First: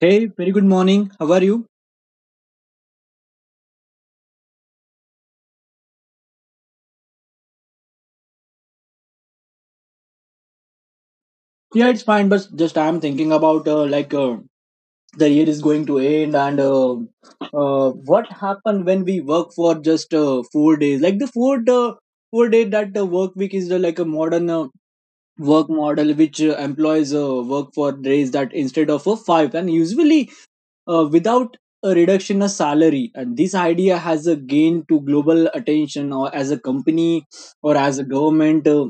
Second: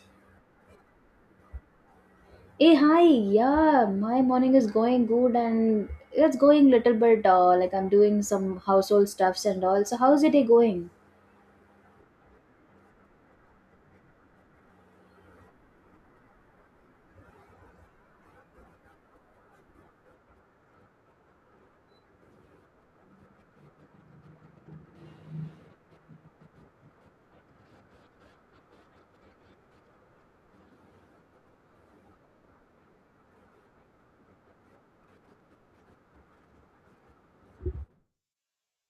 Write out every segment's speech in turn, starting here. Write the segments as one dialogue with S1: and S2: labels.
S1: Hey, very good morning. How are you?
S2: Hey, hi. Yeah, my morning is going good and it's going little bit like I'm doing some household stuffs and all. So how's your day going?
S1: Yeah, it's fine, but just I'm thinking about the year is going to end and what happened when we work for just 4 days? Like the four four day that work week is like a modern work model which employs work for days that instead of five and usually without a reduction of salary. And this idea has a gain to global attention or as a company or as a government.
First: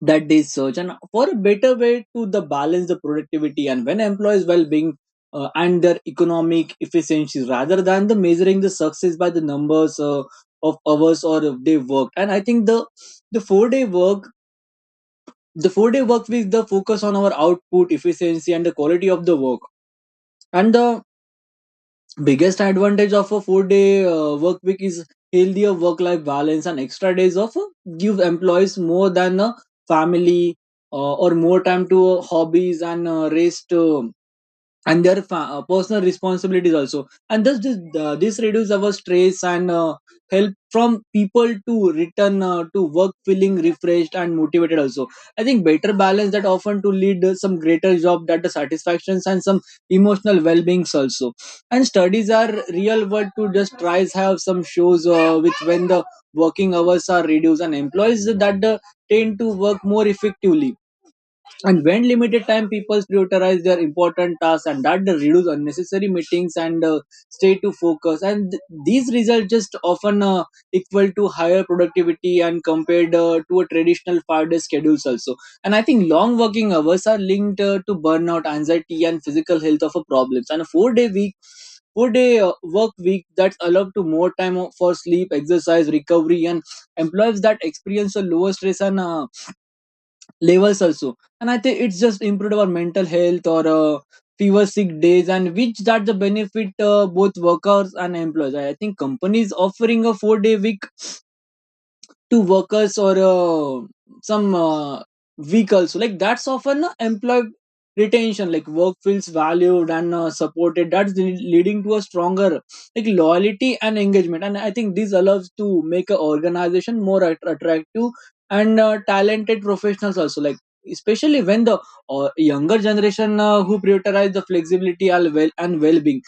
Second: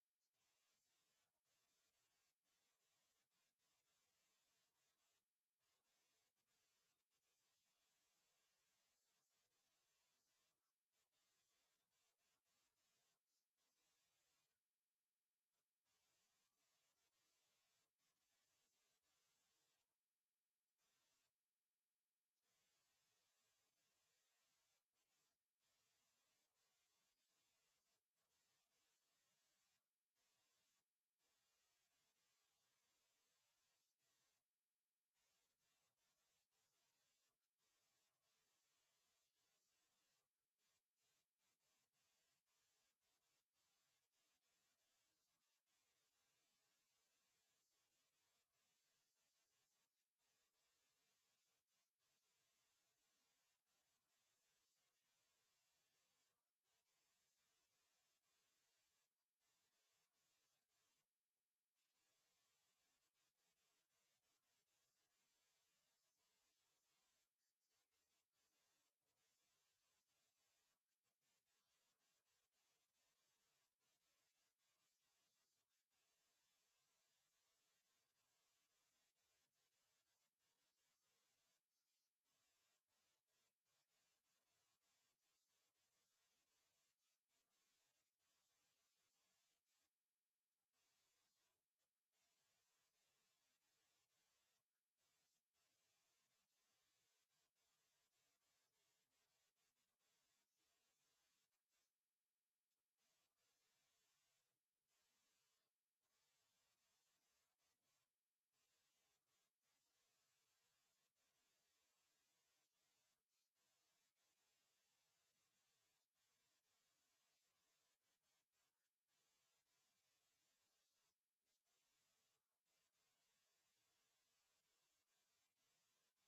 S1: That they search and for a better way to the balance the productivity and when employees well-being and their economic efficiency rather than the measuring the success by the numbers of hours or if they worked. And I think the four day work the 4-day work with the focus on our output efficiency and the quality of the work and the biggest advantage of a 4-day work week is healthier work life balance, and extra days off give employees more than a family, or more time to hobbies and rest and personal responsibilities also. And thus this reduce our stress and help from people to return to work feeling refreshed and motivated also. I think better balance that often to lead some greater job that the satisfactions and some emotional well-beings also. And studies are real world to just tries have some shows with when the working hours are reduced and employees that tend to work more effectively, and when limited time people prioritize their important tasks and that they reduce unnecessary meetings and stay to focus, and these results just often equal to higher productivity and compared to a traditional 5-day schedules also. And I think long working hours are linked to burnout anxiety and physical health of a problems, and a four day work week that's allowed to more time for sleep exercise recovery, and employees that experience a lower stress and levels also. And I think it's just improved our mental health or fewer sick days and which that the benefit both workers and employees. I think companies offering a 4-day week to workers or some weak also like that's often employee retention like work feels valued and supported that's leading to a stronger like loyalty and engagement. And I think this allows to make an organization more attractive and talented professionals also, like especially when the younger generation who prioritize the flexibility and well and well-being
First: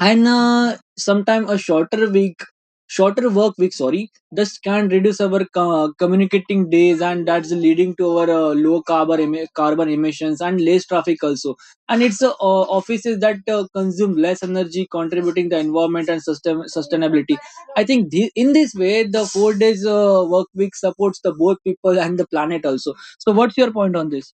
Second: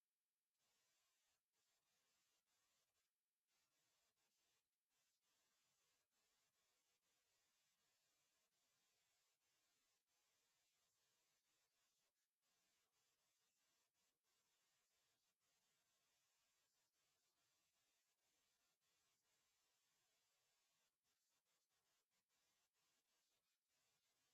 S1: and sometime a shorter work week, sorry, this can reduce our communicating days and that's leading to our low carbon carbon emissions and less traffic also. And it's offices that consume less energy contributing the environment and system sustainability. I think in this way the 4-day work week supports the both people and the planet also. So what's your point on this?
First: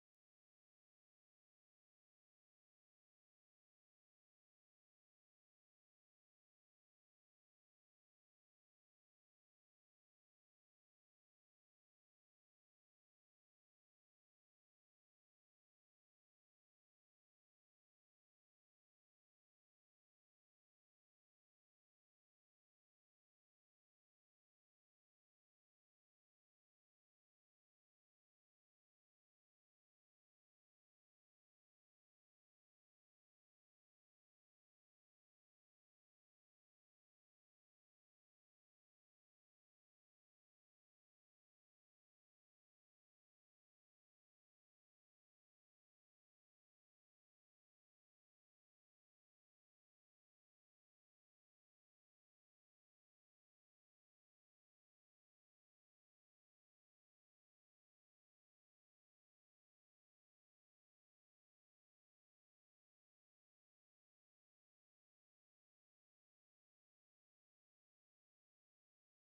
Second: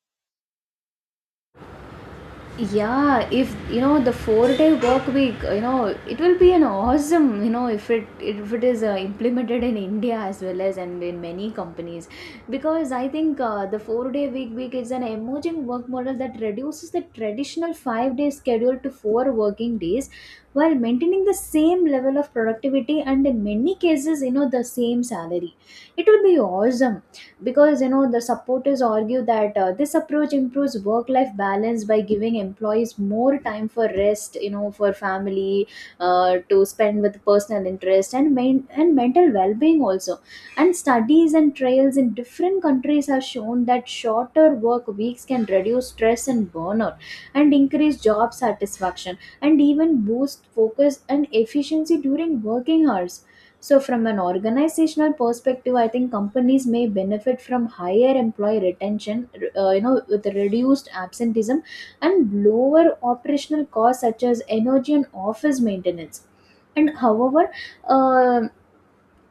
S2: Yeah, if you know the 4 day work week it will be an awesome. If it is implemented in india as well as and in many companies, because I think the four day week is an emerging work model that reduces the traditional 5 day schedule to four working days while maintaining the same level of productivity and in many cases, the same salary. It will be awesome, because the supporters argue that this approach improves work life balance by giving employees more time for rest, for family, to spend with personal interest and mental well being also. And studies and trials in different countries have shown that shorter work weeks can reduce stress and burnout and increase job satisfaction and even boost focus and efficiency during working hours. So, from an organizational perspective, I think companies may benefit from higher employee retention, with reduced absenteeism and lower operational costs such as energy and office maintenance. And however, uh,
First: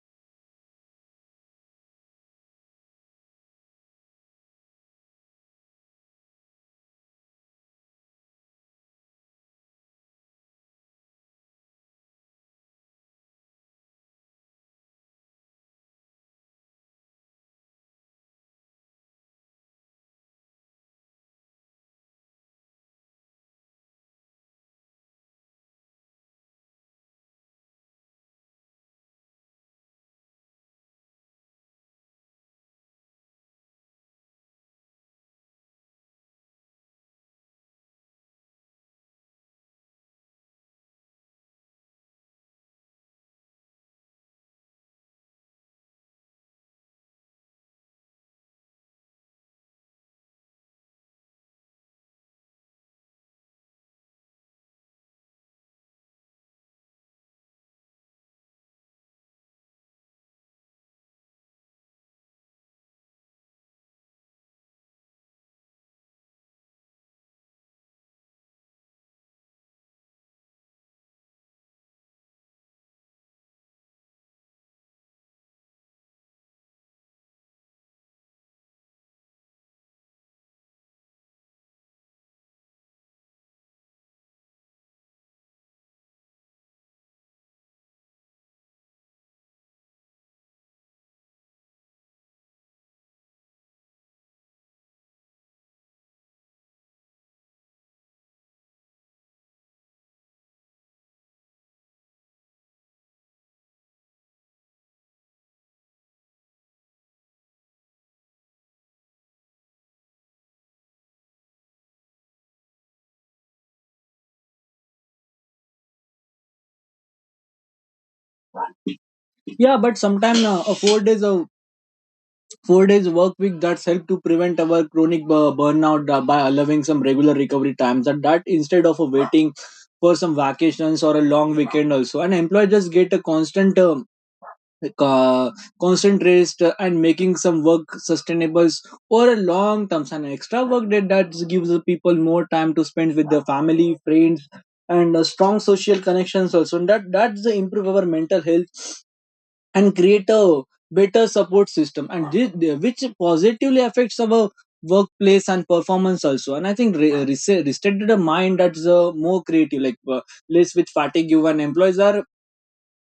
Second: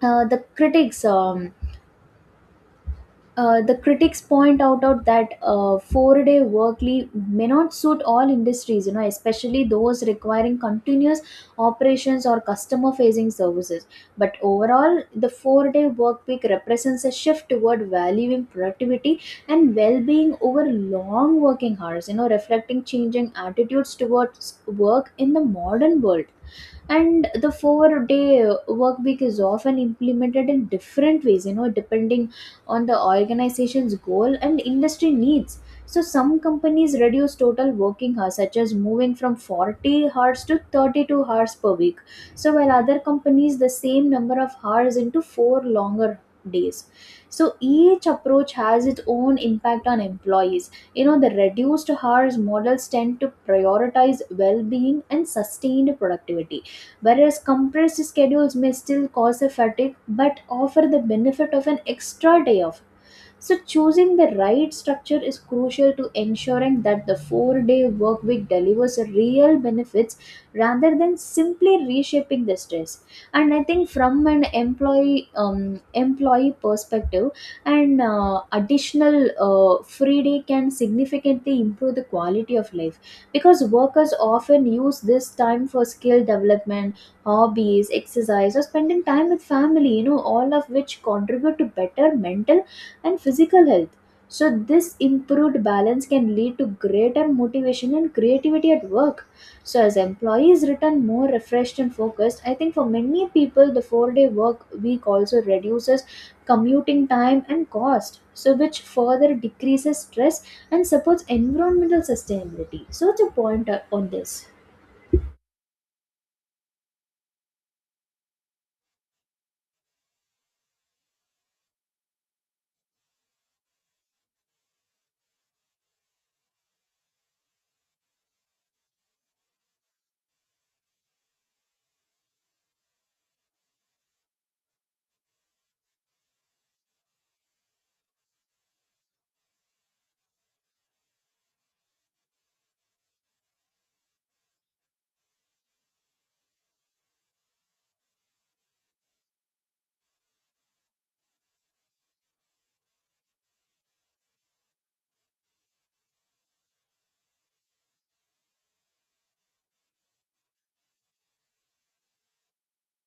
S2: uh, the critics, um, the critics point out that four-day work leave may not suit all industries, especially those requiring continuous operations or customer-facing services. But overall, the four-day work week represents a shift toward valuing productivity and well-being over long working hours, reflecting changing attitudes towards work in the modern world. And the 4 day work week is often implemented in different ways, depending on the organization's goal and industry needs. So some companies reduce total working hours such as moving from 40 hours to 32 hours per week, so while other companies the same number of hours into four longer days. So each approach has its own impact on employees. The reduced hours models tend to prioritize well-being and sustained productivity, whereas compressed schedules may still cause a fatigue but offer the benefit of an extra day off. So, choosing the right structure is crucial to ensuring that the 4 day work week delivers real benefits rather than simply reshaping the stress. And I think, from an employee perspective, an additional free day can significantly improve the quality of life, because workers often use this time for skill development, hobbies, exercise, or spending time with family, all of which contribute to better mental and physical health. So, this improved balance can lead to greater motivation and creativity at work. So, as employees return more refreshed and focused, I think for many people, the 4 day work week also reduces commuting time and cost, so which further decreases stress and supports environmental sustainability. So, what's your point on this?
S1: Yeah, but sometimes a four days of 4-day work week that's helped to prevent our chronic burnout by allowing some regular recovery times and that instead of waiting for some vacations or a long weekend also. And employee just get a constant like, uh, constant rest and making some work sustainable or a long terms, and extra work that gives the people more time to spend with their family friends and strong social connections also. And that's the improve our mental health and create a better support system, and which positively affects our workplace and performance also. And I think resetted a mind that's more creative, like less with fatigue, and employees are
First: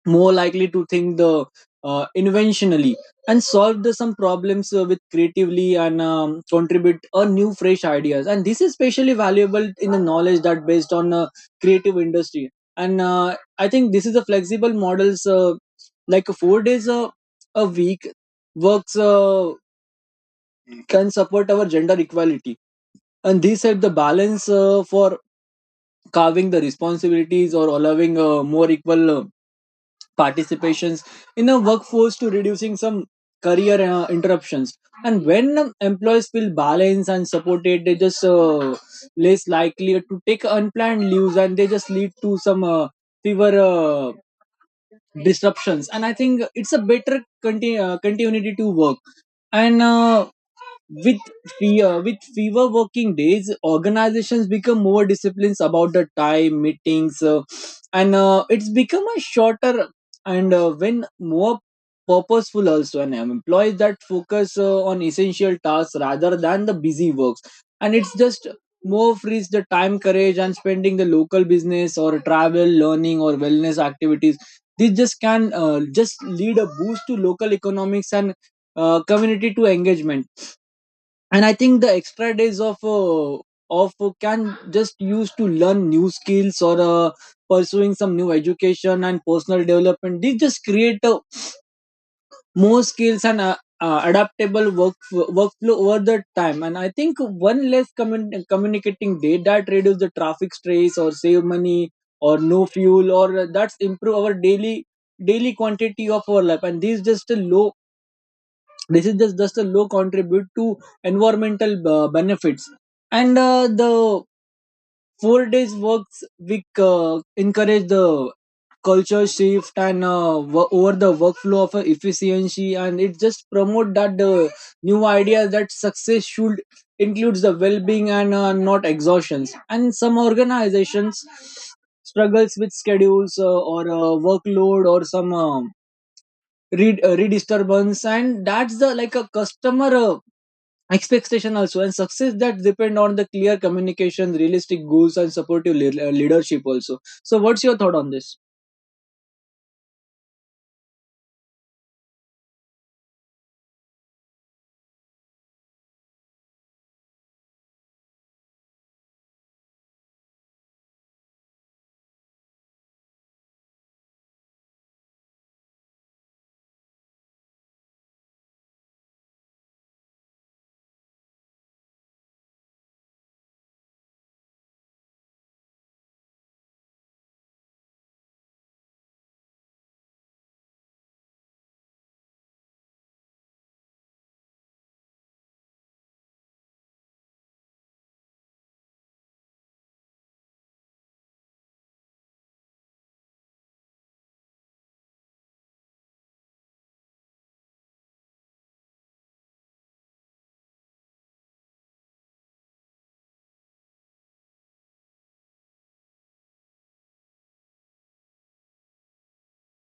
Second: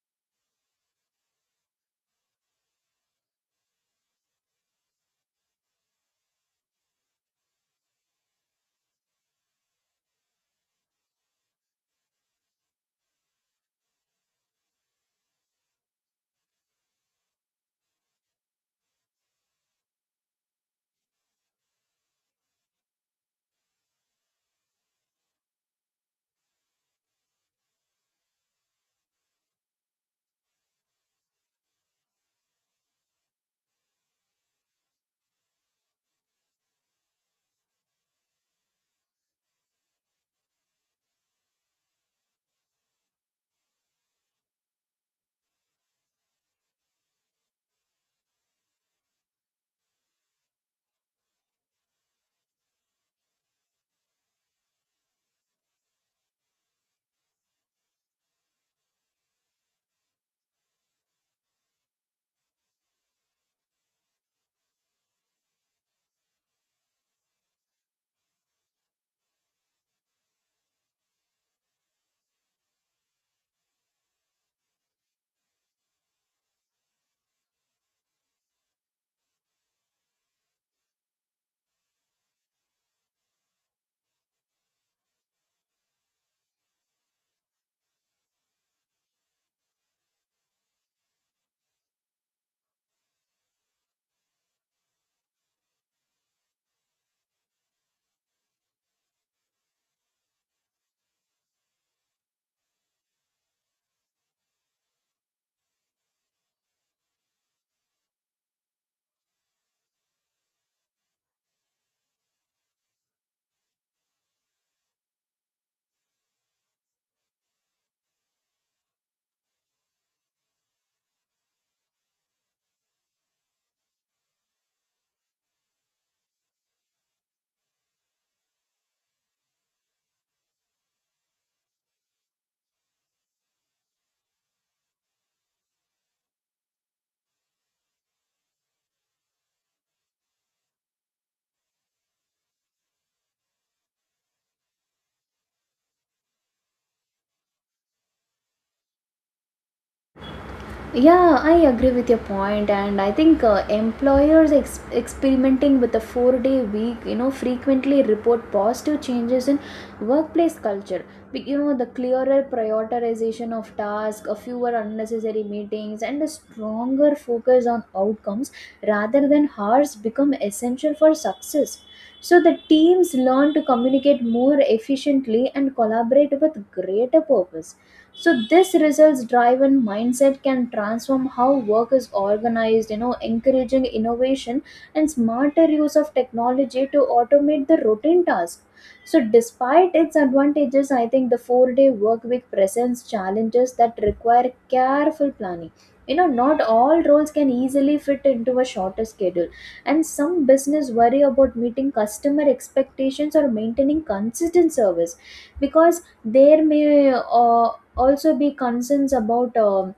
S1: more likely to think the inventionally and solve the some problems with creatively and contribute a new fresh ideas. And this is especially valuable in the knowledge that based on creative industry. And I think this is a flexible models like a four days a week works can support our gender equality, and this help the balance for carving the responsibilities or allowing more equal participations in a workforce to reducing some career interruptions. And when employees feel balanced and supported they just less likely to take unplanned leaves, and they just lead to some fewer disruptions, and I think it's a better continuity to work. And uh, with fear, with fewer working days, organizations become more disciplined about the time, meetings, and it's become a shorter and when more purposeful also. And employees that focus on essential tasks rather than the busy works, and it's just more frees the time, courage, and spending the local business or travel, learning, or wellness activities. This just can just lead a boost to local economics and community to engagement. And I think the extra days of can just use to learn new skills or pursuing some new education and personal development. These just create more skills and adaptable work workflow over the time. And I think one less communicating day that reduce the traffic stress or save money or no fuel, or that's improve our daily quantity of our life. And these just a low this is just a low contribute to environmental benefits. And the 4 days works week encourage the culture shift and over the workflow of efficiency, and it just promote that the new ideas that success should includes the well-being and not exhaustions. And some organizations struggles with schedules or workload or some read redisturbance, and that's the like a customer expectation also. And success that depend on the clear communication realistic goals and supportive leadership also. So what's your thought on this?
S2: Yeah, I agree with your point, and I think employers experimenting with a four-day week, frequently report positive changes in workplace culture. The clearer prioritization of tasks, a fewer unnecessary meetings, and a stronger focus on outcomes rather than hours become essential for success. So the teams learn to communicate more efficiently and collaborate with greater purpose. So this results driven mindset can transform how work is organized, encouraging innovation and smarter use of technology to automate the routine tasks. So despite its advantages, I think the 4 day work week presents challenges that require careful planning. Not all roles can easily fit into a shorter schedule, and some business worry about meeting customer expectations or maintaining consistent service, because there may also be concerns about um,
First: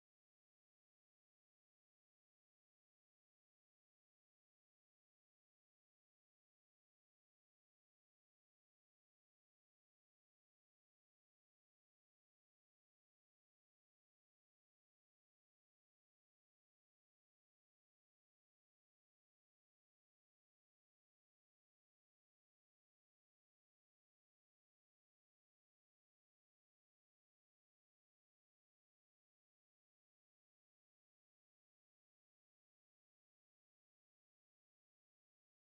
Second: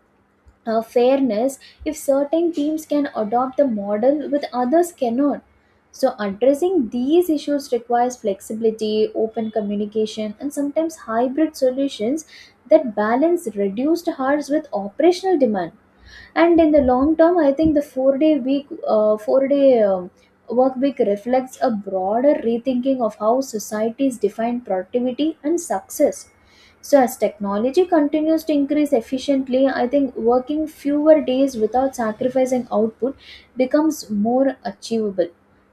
S2: uh, fairness, if certain teams can adopt the model with others cannot. So addressing these issues requires flexibility, open communication, and sometimes hybrid solutions that balance reduced hours with operational demand. And in the long term, I think the four day work week reflects a broader rethinking of how societies define productivity and success. So as technology continues to increase efficiently, I think working fewer days without sacrificing output becomes more achievable.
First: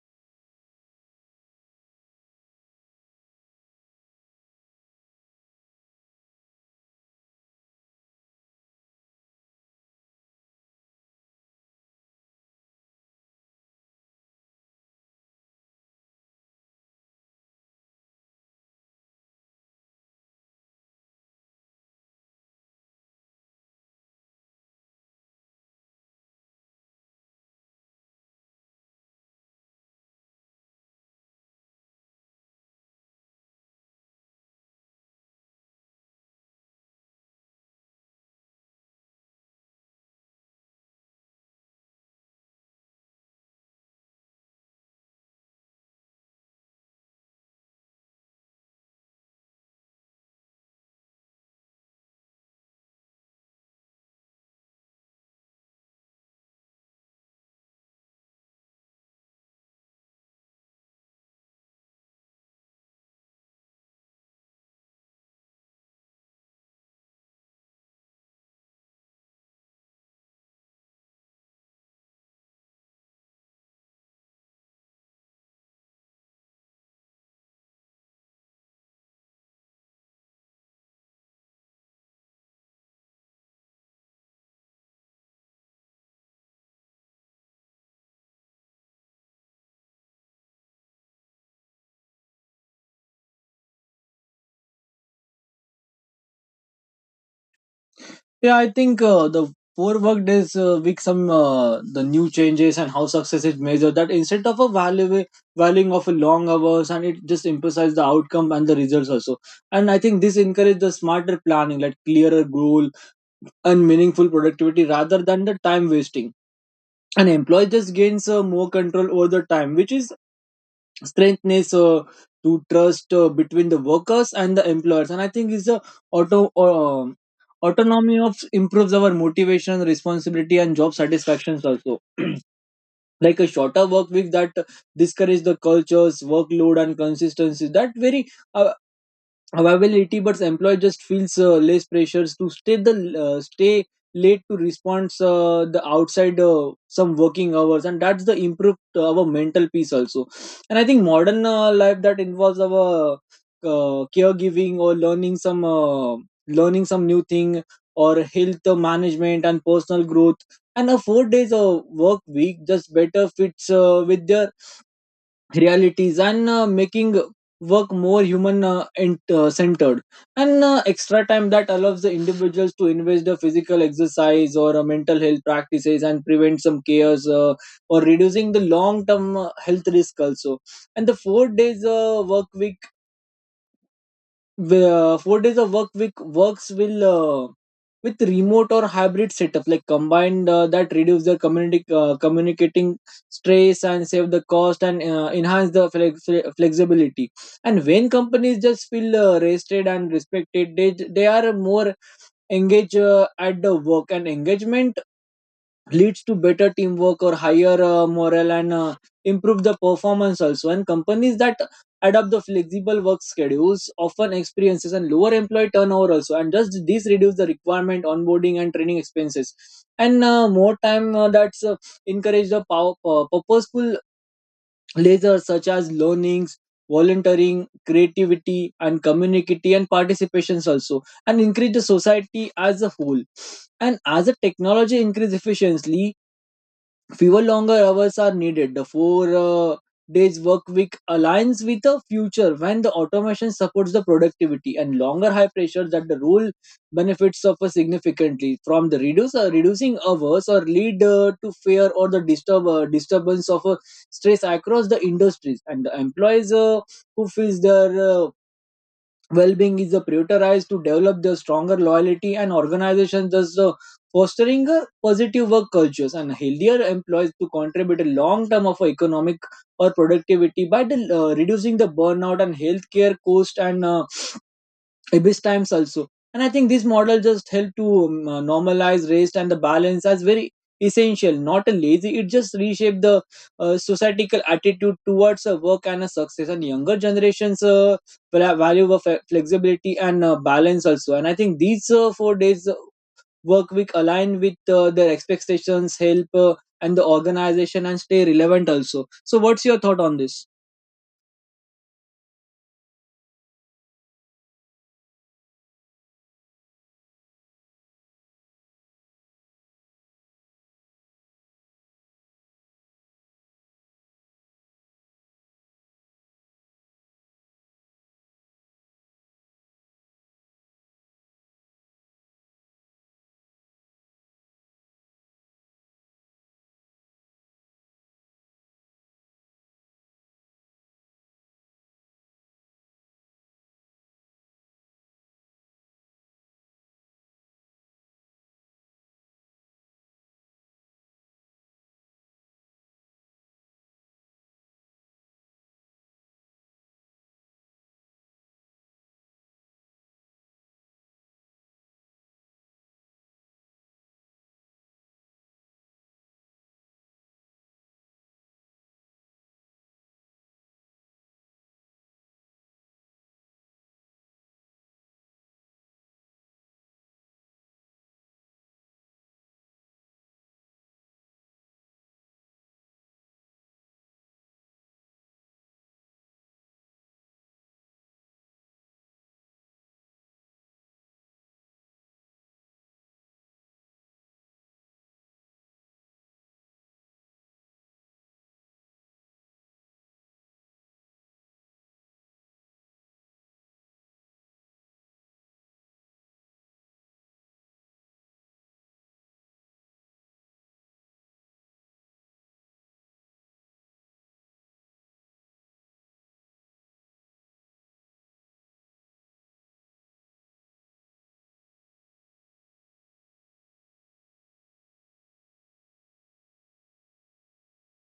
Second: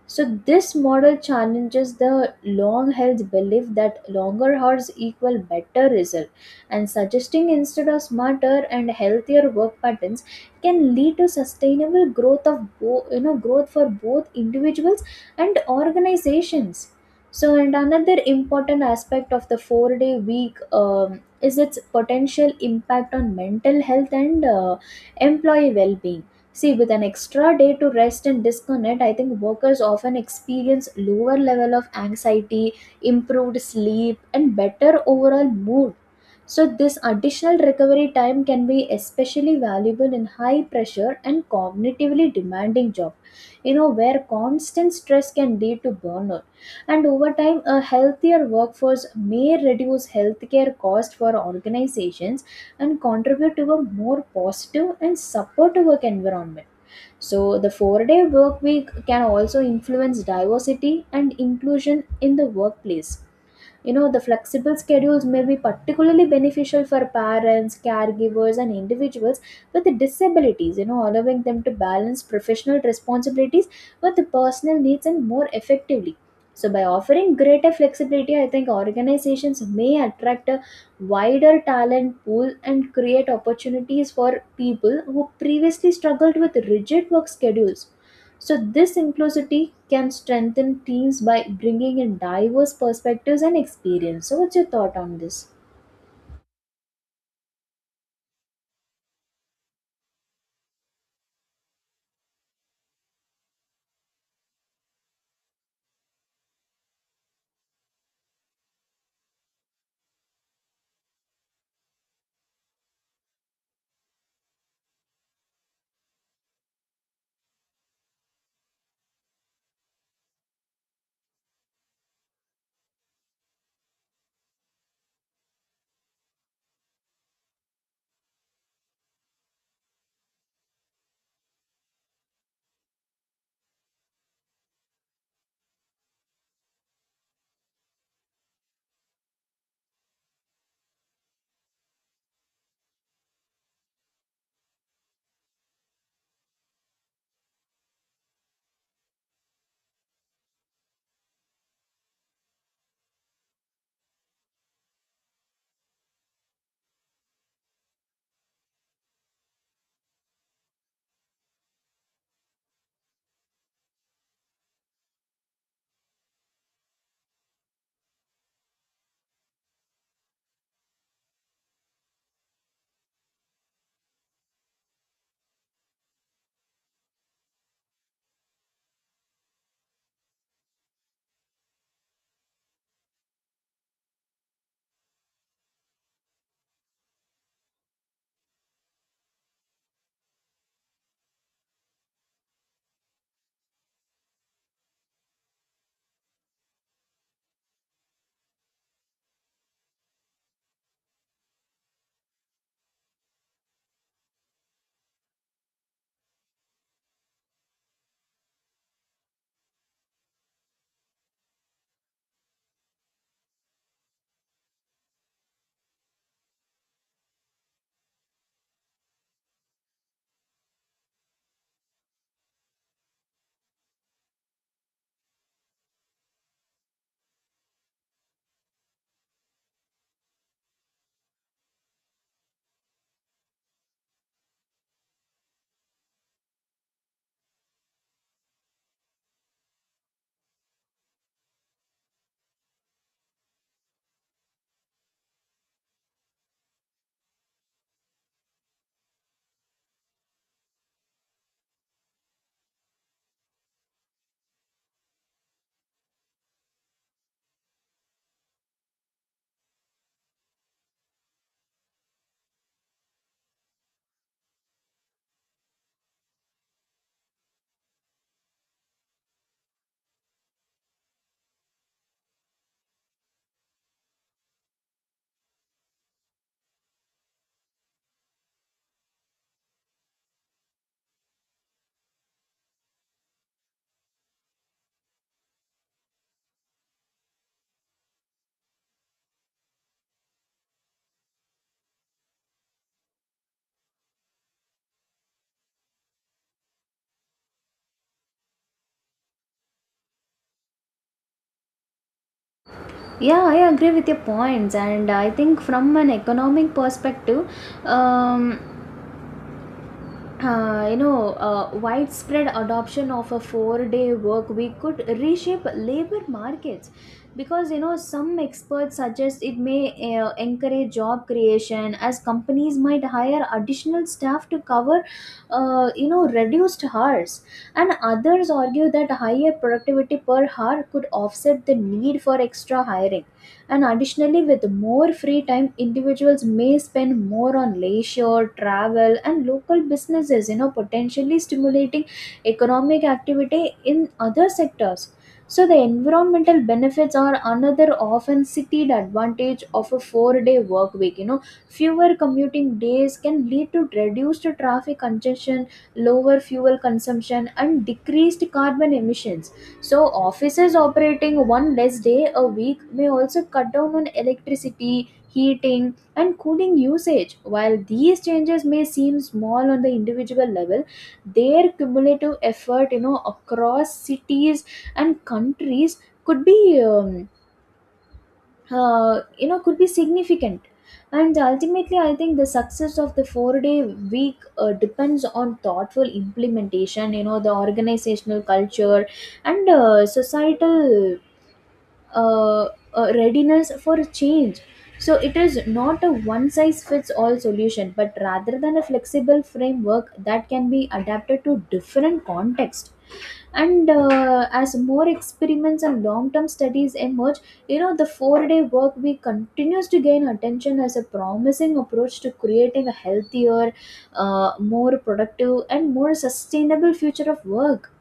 S2: So this model challenges the long held belief that longer hours equal better result, and suggesting instead of smarter and healthier work patterns can lead to sustainable growth of bo- you know growth for both individuals and organizations. So, and another important aspect of the 4 day week is its potential impact on mental health and employee well being. See, with an extra day to rest and disconnect, I think workers often experience lower level of anxiety, improved sleep, and better overall mood. So, this additional recovery time can be especially valuable in high pressure and cognitively demanding job, where constant stress can lead to burnout. And over time, a healthier workforce may reduce healthcare costs for organizations and contribute to a more positive and supportive work environment. So, the 4 day work week can also influence diversity and inclusion in the workplace. The flexible schedules may be particularly beneficial for parents, caregivers, and individuals with disabilities, allowing them to balance professional responsibilities with the personal needs and more effectively. So, by offering greater flexibility, I think organizations may attract a wider talent pool and create opportunities for people who previously struggled with rigid work schedules. So, this inclusivity can strengthen teams by bringing in diverse perspectives and experience. So, what's your thought on this?
S1: Yeah, I think the four work days week some the new changes and how success is measured that instead of a value valuing of a long hours, and it just emphasizes the outcome and the results also. And I think this encourage the smarter planning, like clearer goal and meaningful productivity rather than the time wasting. And employee just gains more control over the time, which is strengthness to trust between the workers and the employers. And I think is the auto um autonomy of improves our motivation responsibility and job satisfactions also, like a shorter work week that discourage the cultures workload and consistency that very uh, availability. But employee just feels less pressures to stay late to response the outside some working hours, and that's the improved our mental peace also. And I think modern life that involves our caregiving or learning some new thing or health management and personal growth. And a 4 days of work week just better fits with their realities and making work more human and centered. And extra time that allows the individuals to invest the physical exercise or mental health practices and prevent some chaos or reducing the long term health risk also. And the 4-day work week, where 4 days of work week works will uh, with remote or hybrid setup like combined that reduce their community communicating stress and save the cost and enhance the flexibility. And when companies just feel rested and respected, they are more engaged at the work, and engagement leads to better teamwork or higher morale and improve the performance also. And companies that adopt the flexible work schedules often experiences and lower employee turnover also, and just this reduce the requirement onboarding and training expenses. And more time that's encourage the purposeful leisure such as learnings volunteering creativity and community and participations also, and increase the society as a whole. And as the technology increase efficiently, fewer longer hours are needed. The four days work week aligns with a future when the automation supports the productivity and longer high pressure that the rule benefits suffer significantly from the reduce reducing hours or lead to fear or the disturbance of stress across the industries and the employees who feels their well-being is prioritized to develop the stronger loyalty and organizations thus fostering positive work cultures and healthier employees to contribute a long term of economic or productivity by reducing the burnout and healthcare cost and abyss times also. And I think this model just helped to normalize rest and the balance as very essential, not a lazy, it just reshaped the societal attitude towards a work and a success. And younger generations value of flexibility and balance also. And I think these 4 days work week align with their expectations help and the organization and stay relevant also. So what's your thought on this?
S2: Yeah, I agree with your points, and I think from an economic perspective, um, widespread adoption of a four-day work week could reshape labor markets, because some experts suggest it may encourage job creation as companies might hire additional staff to cover reduced hours, and others argue that higher productivity per hour could offset the need for extra hiring. And additionally, with more free time, individuals may spend more on leisure, travel, and local businesses, potentially stimulating economic activity in other sectors. So, the environmental benefits are another often cited advantage of a 4 day work week. Fewer commuting days can lead to reduced traffic congestion, lower fuel consumption, and decreased carbon emissions. So, offices operating one less day a week may also cut down on electricity, heating, and cooling usage. While these changes may seem small on the individual level, their cumulative effort, across cities and countries, could be could be significant and ultimately I think the success of the 4 day week depends on thoughtful implementation. The organizational culture and societal uh, readiness for change. So it is not a one size fits all solution but rather than a flexible framework that can be adapted to different context. And as more experiments and long-term studies emerge, the four-day work week continues to gain attention as a promising approach to creating a healthier, more productive, and more sustainable future of work.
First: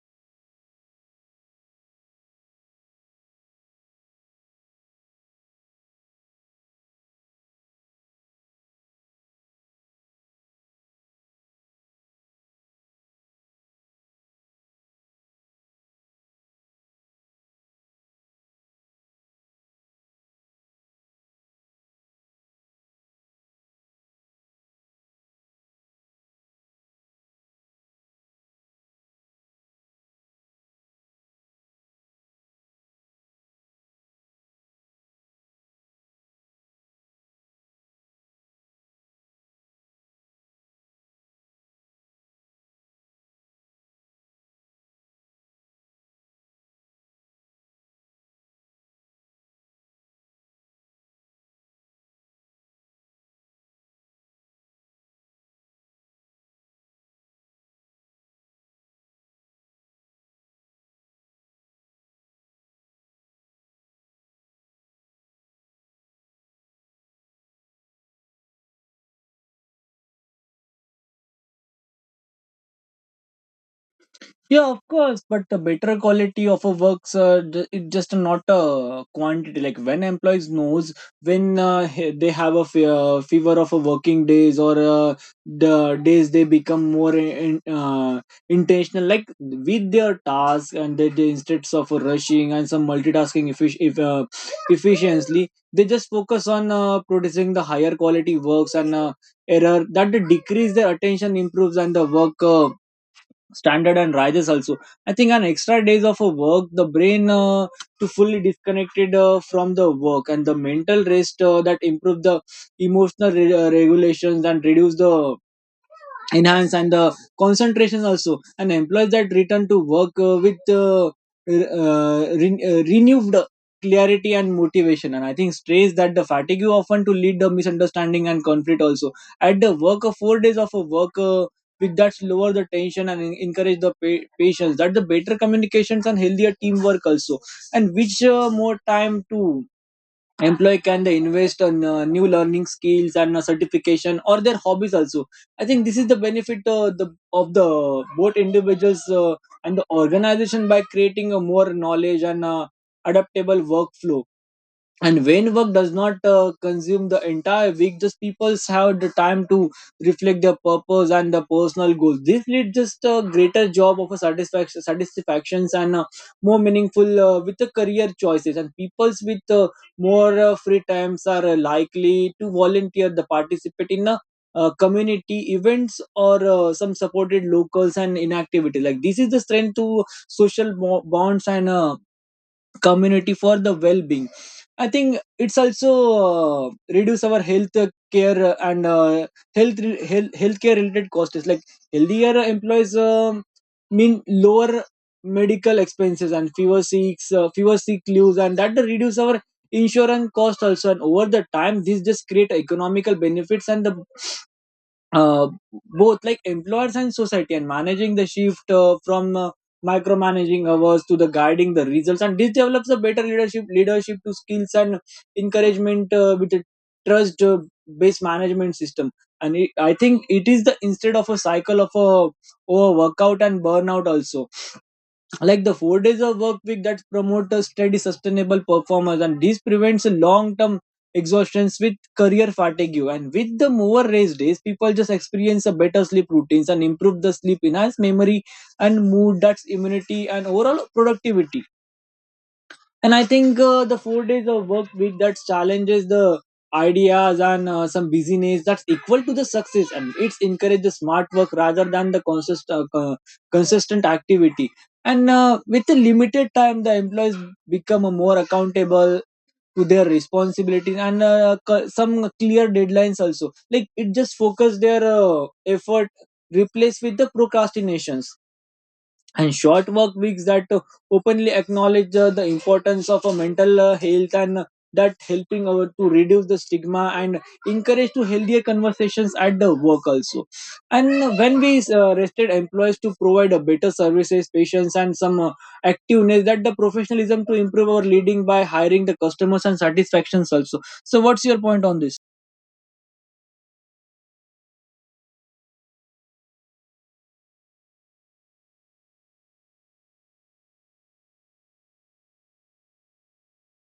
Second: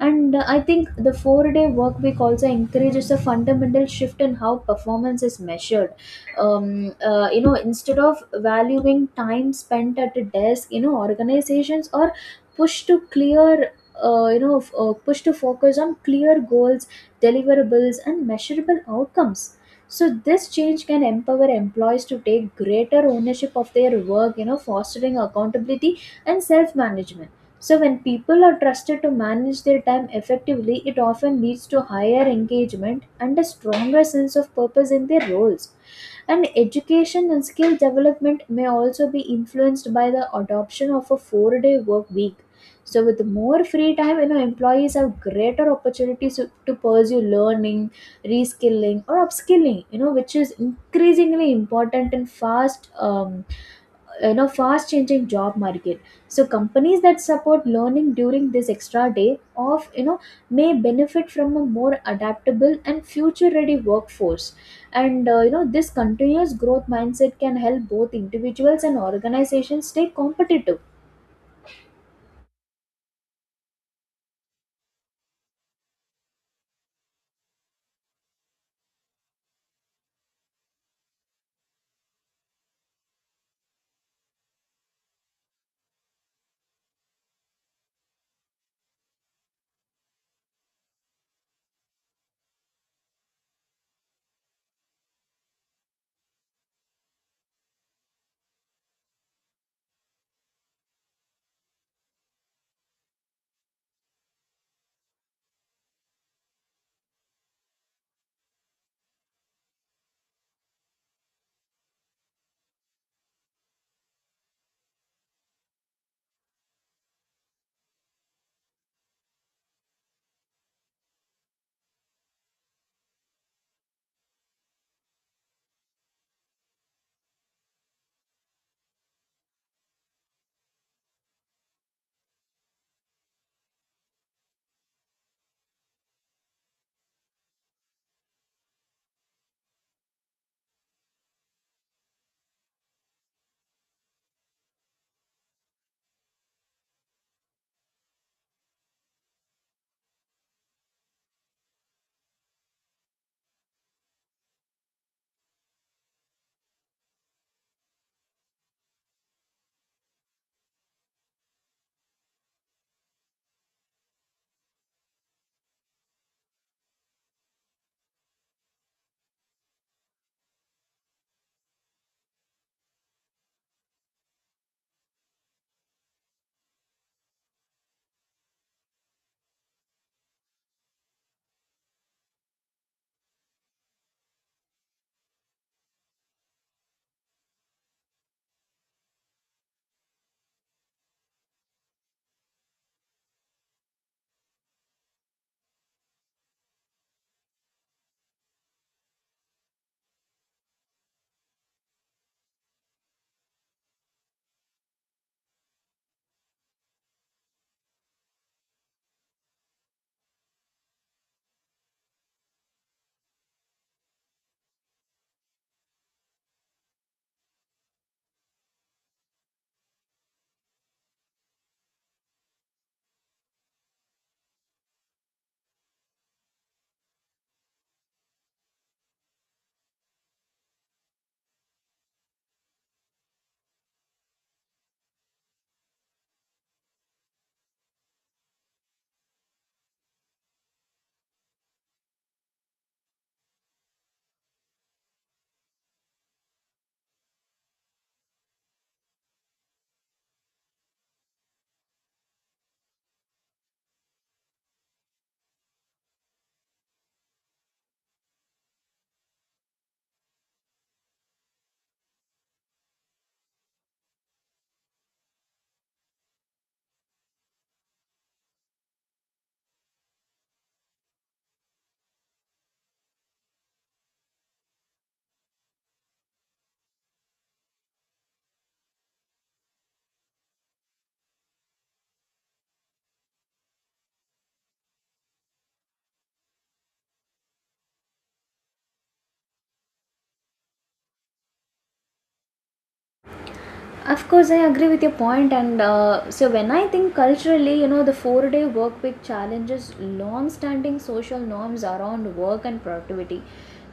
S2: And I think the 4 day work week also encourages a fundamental shift in how performance is measured. Instead of valuing time spent at a desk, organizations are pushed to clear. Push to focus on clear goals, deliverables, and measurable outcomes. So this change can empower employees to take greater ownership of their work, fostering accountability and self management. So, when people are trusted to manage their time effectively, it often leads to higher engagement and a stronger sense of purpose in their roles. And education and skill development may also be influenced by the adoption of a 4 day work week. So with more free time, employees have greater opportunities to pursue learning, reskilling or upskilling, which is increasingly important in fast you know fast changing job market. So companies that support learning during this extra day off, may benefit from a more adaptable and future ready workforce. And this continuous growth mindset can help both individuals and organizations stay competitive.
S1: Yeah, of course, but the better quality of a works it just not a quantity. Like when employees knows when they have a fever of a working days or the days they become more intentional, like with their task and they instead of rushing and some multitasking effic- if, efficiently, they just focus on producing the higher quality works and error that decrease their attention improves and the work. Standard and rises also. I think an extra days of a work the brain to fully disconnected from the work and the mental rest that improve the emotional regulations and reduce the enhance and the concentration also. And employees that return to work with renewed clarity and motivation. And I think stress that the fatigue often to lead the misunderstanding and conflict also at the work of 4 days of a work with that lower the tension and encourage the patience that the better communications and healthier teamwork also. And which more time to employee can they invest on new learning skills and certification or their hobbies also. I think this is the benefit of the both individuals and the organization by creating a more knowledge and adaptable workflow. And when work does not consume the entire week, just people have the time to reflect their purpose and the personal goals. This leads just a greater job of a satisfactions and more meaningful with the career choices. And peoples with more free times are likely to volunteer the participate in community events or some supported locals and inactivity like this is the strength to social bonds and community for the well-being. I think it's also uh, reduce our health care and health health healthcare related costs. It's like healthier employees mean lower medical expenses and fewer seeks fewer sick leaves and that reduce our insurance cost also. And over the time this just create economical benefits and the uh, both like employers and society. And managing the shift from micromanaging hours to the guiding the results and this develops a better leadership to skills and encouragement with a trust based management system. And I think it is the instead of a cycle of a over workout and burnout also, like the 4 days of work week that promote a steady sustainable performance. And this prevents a long-term exhaustions with career fatigue. And with the more rest days people just experience a better sleep routines and improve the sleep, enhance memory and mood, that's immunity and overall productivity. And I think the 4 days of work week that challenges the ideas and some busyness that's equal to the success and it's encourages smart work rather than the consistent activity. And with the limited time, the employees become more accountable to their responsibilities and some clear deadlines also. Like it just focus their effort replaced with the procrastinations. And short work weeks that openly acknowledge the importance of mental health and that helping to reduce the stigma and encourage to healthier conversations at the work also. And when we rested employees to provide a better services patience and some activeness that the professionalism to improve our leading by hiring the customers and satisfactions also. So what's your point on this?
S2: Of course, I agree with your point, and so when I think culturally, the four-day work week challenges long-standing social norms around work and productivity,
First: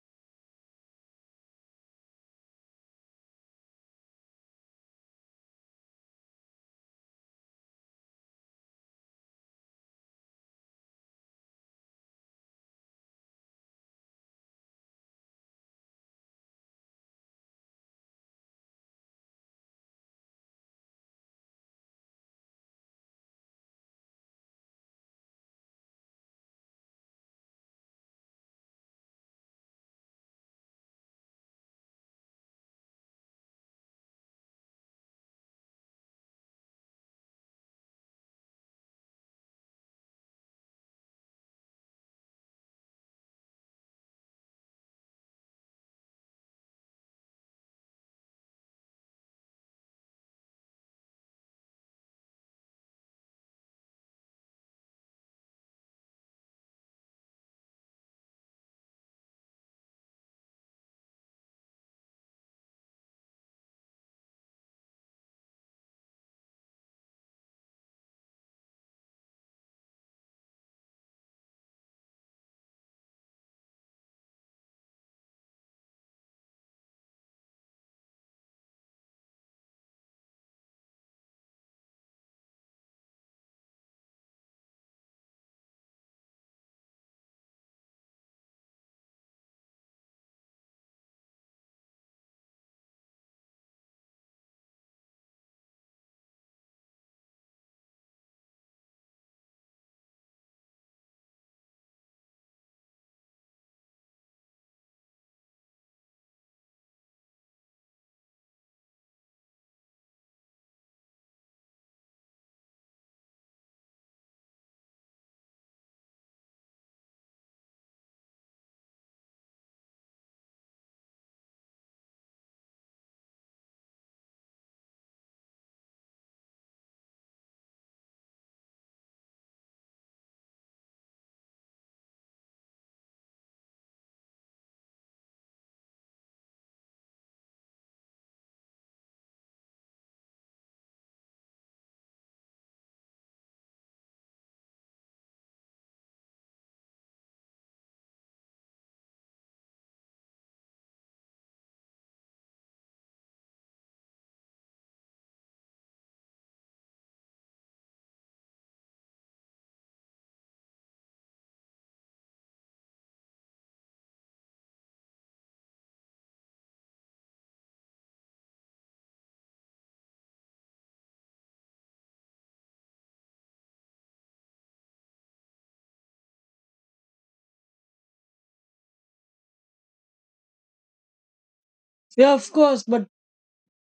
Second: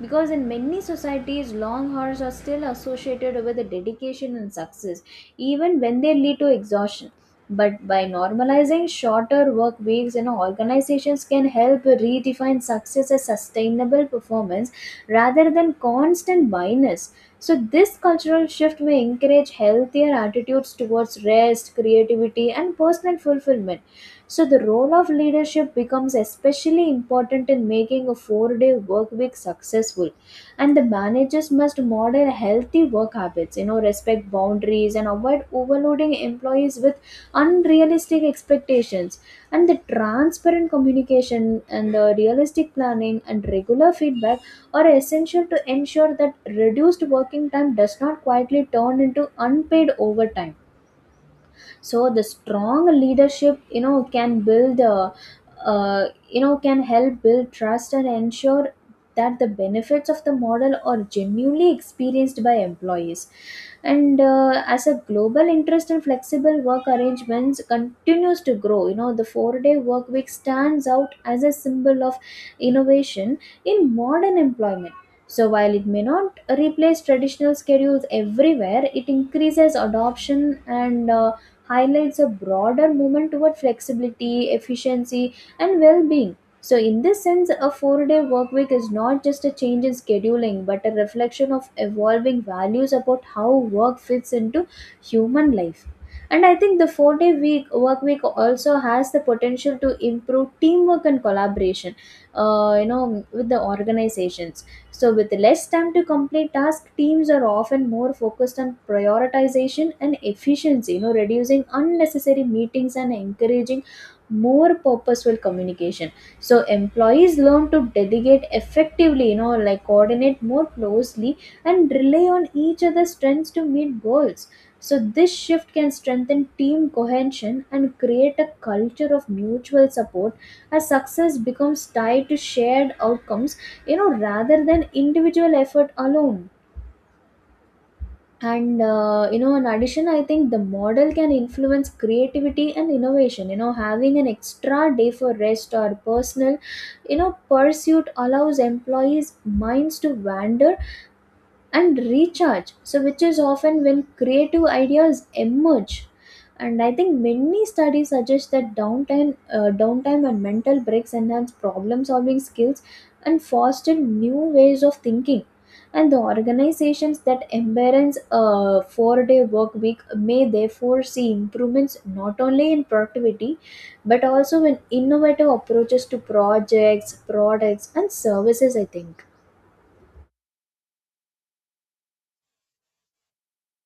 S2: because in many societies, long hours are still associated with the dedication and success, even when they lead to exhaustion. But by normalizing shorter work weeks, organizations can help redefine success as sustainable performance rather than constant minus. So, this cultural shift may encourage healthier attitudes towards rest, creativity, and personal fulfillment. So, the role of leadership becomes especially important in making a 4 day work week successful. And the managers must model healthy work habits, respect boundaries, and avoid overloading employees with unrealistic expectations. And the transparent communication and the realistic planning and regular feedback are essential to ensure that reduced working time does not quietly turn into unpaid overtime. So the strong leadership, you know, can build can help build trust and ensure that the benefits of the model are genuinely experienced by employees. And as a global interest in flexible work arrangements continues to grow, you know, the 4 day work week stands out as a symbol of innovation in modern employment. So while it may not replace traditional schedules everywhere, it increases adoption and highlights a broader movement toward flexibility, efficiency, and well being. So, in this sense, a 4 day work week is not just a change in scheduling but a reflection of evolving values about how work fits into human life. And I think the 4 day week work week also has the potential to improve teamwork and collaboration, you know, with the organizations. So, with less time to complete tasks, teams are often more focused on prioritization and efficiency, you know, reducing unnecessary meetings and encouraging more purposeful communication. So, employees learn to delegate effectively, you know, like coordinate more closely and rely on each other's strengths to meet goals. So, this shift can strengthen team cohesion and create a culture of mutual support as success becomes tied to shared outcomes, you know, rather than individual effort alone. And you know, in addition, I think the model can influence creativity and innovation, you know, having an extra day for rest or personal, you know, pursuit allows employees minds to wander and recharge, so which is often when creative ideas emerge. And I think many studies suggest that downtime and mental breaks enhance problem solving skills and foster new ways of thinking. And the organizations that embrace a 4 day work week may therefore see improvements not only in productivity but also in innovative approaches to projects products and services, I think.
S1: Yeah, of course, but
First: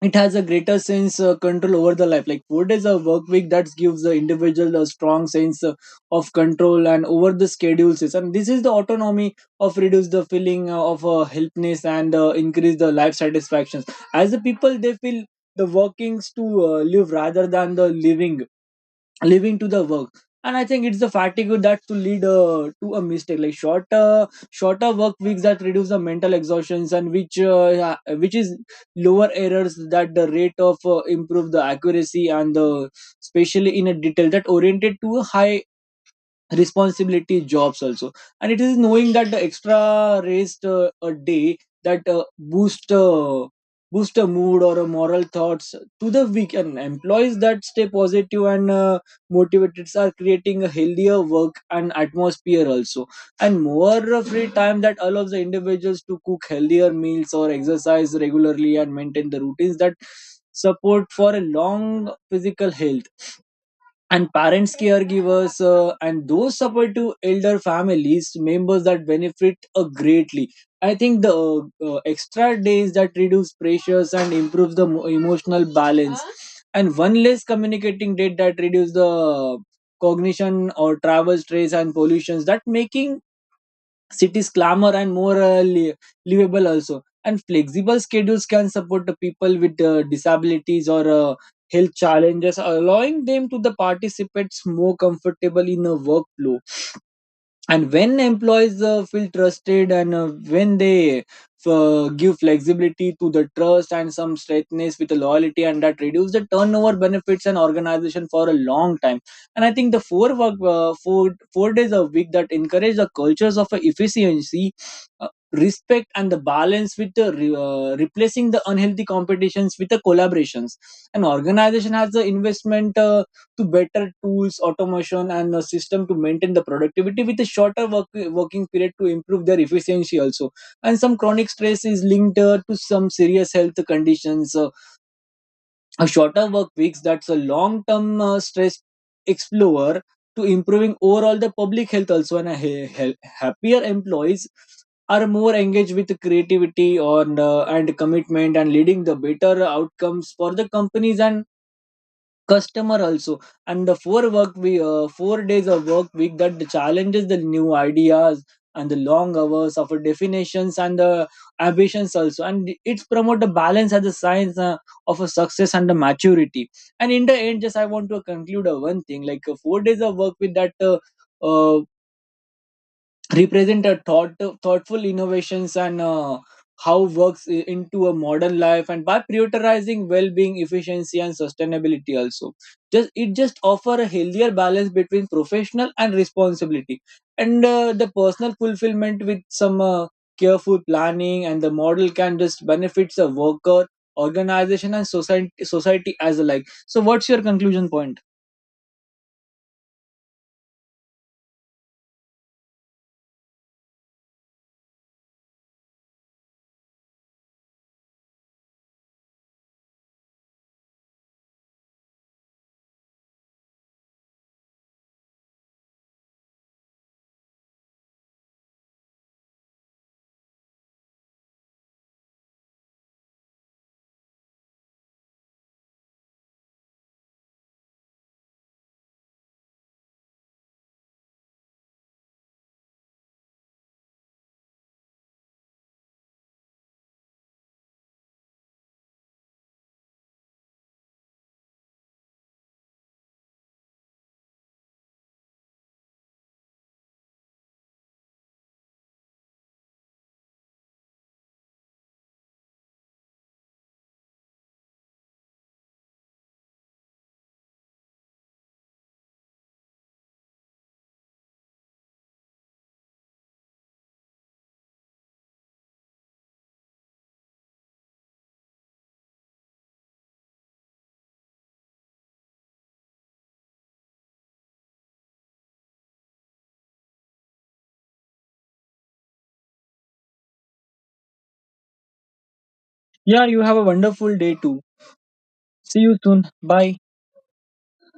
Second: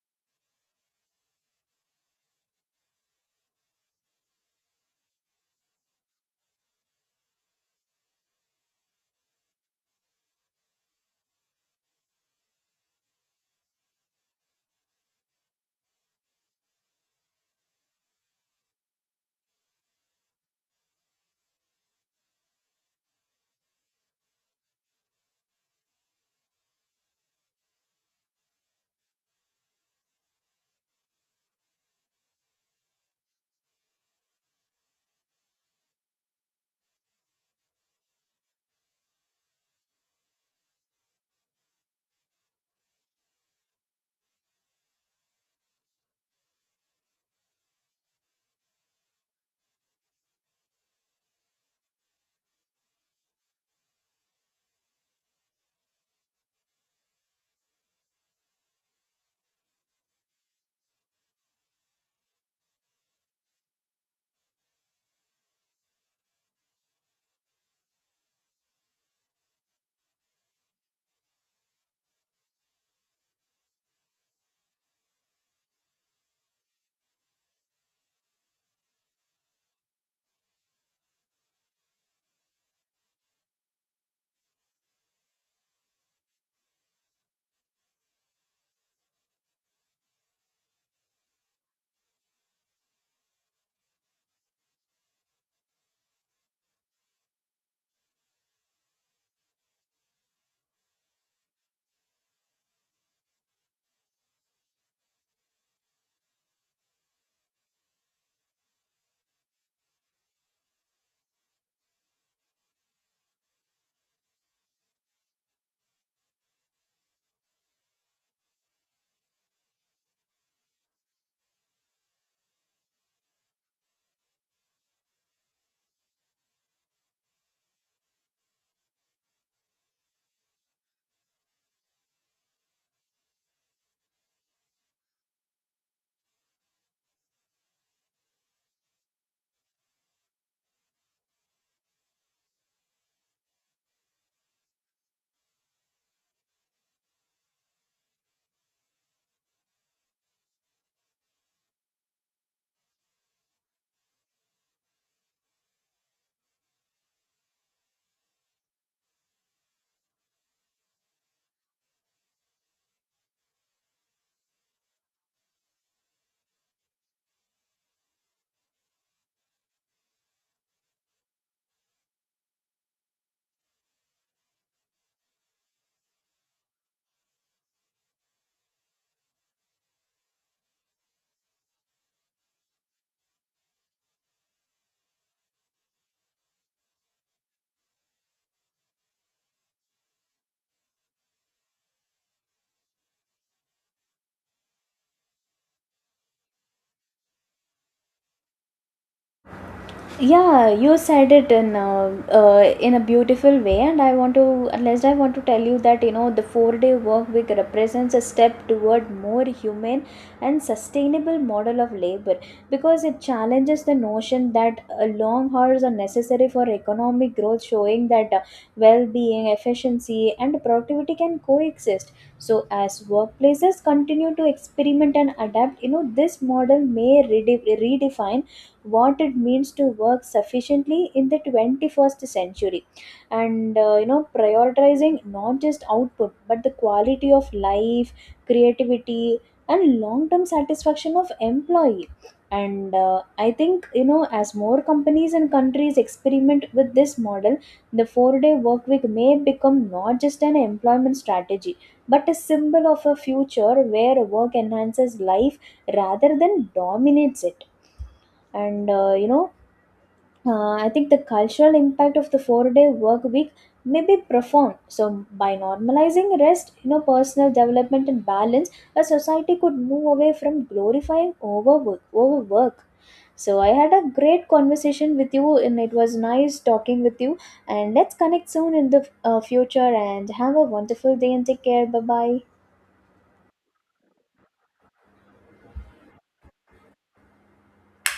S1: it has a greater sense control over the life, like 4 days of work week that gives the individual a strong sense of control and over the schedules, and this is the autonomy of reduce the feeling of helplessness and increase the life satisfactions as the people they feel the workings to live rather than the living living to the work. And I think it's the fatigue that to lead to a mistake, like shorter work weeks that reduce the mental exhaustions, and which which is lower errors that the rate of improve the accuracy and the, especially in a detail that oriented to a high responsibility jobs also. And it is knowing that the extra rest a day that boost a mood or a moral thoughts to the week and employees that stay positive and motivated are creating a healthier work and atmosphere also. And more free time that allows the individuals to cook healthier meals or exercise regularly and maintain the routines that support for a long physical health. And parents caregivers and those support to elder families members that benefit greatly. I think the extra days that reduce pressures and improves the emotional balance. And one less communicating date that reduce the cognition or travel stress and pollutions that making cities clamor and more livable also. And flexible schedules can support the people with disabilities or health challenges, allowing them to the participate more comfortable in a workflow. And when employees feel trusted and when they give flexibility to the trust and some straightness with the loyalty and that reduce the turnover benefits an organization for a long time. And I think the four work four four days a week that encourage the cultures of efficiency, uh, respect and the balance with the replacing the unhealthy competitions with the collaborations. An organization has the investment to better tools, automation, and a system to maintain the productivity with a shorter working period to improve their efficiency also. And some chronic stress is linked to some serious health conditions. A shorter work weeks, that's a long-term stress explorer to improving overall the public health also. And a happier employees are more engaged with creativity on and commitment and leading the better outcomes for the companies and customer also. And the 4 days of work week that challenges the new ideas and the long hours of definitions and the ambitions also, and it's promote the balance as a sign of a success and the maturity. And in the end just I want to conclude one thing, like 4 days of work with that uh, represent a thoughtful innovations and how works into a modern life and by prioritizing well-being, efficiency and sustainability also. Just it just offer a healthier balance between professional and responsibility and the personal fulfillment with some careful planning and the model can just benefits a worker organization and society as alike. So what's your conclusion point?
S2: Yeah, you said it in a beautiful way, and I want to, at least I want to tell you that, you know, the four-day work week represents a step toward more human and sustainable model of labor because it challenges the notion that long hours are necessary for economic growth, showing that well-being, efficiency, and productivity can coexist. So, as workplaces continue to experiment and adapt, you know, this model may redefine what it means to work sufficiently in the 21st century. And you know, prioritizing not just output but the quality of life, creativity, and long term satisfaction of employee. And I think, you know, as more companies and countries experiment with this model, the 4 day work week may become not just an employment strategy but a symbol of a future where work enhances life rather than dominates it. And I think the cultural impact of the 4 day work week may be profound. So by normalizing rest, you know, personal development and balance, a society could move away from glorifying overwork. So I had a great conversation with you and it was nice talking with you, and let's connect soon in the future, and have a wonderful day, and take care. Bye bye.
S1: Yeah, you have a wonderful day too. See you soon. Bye.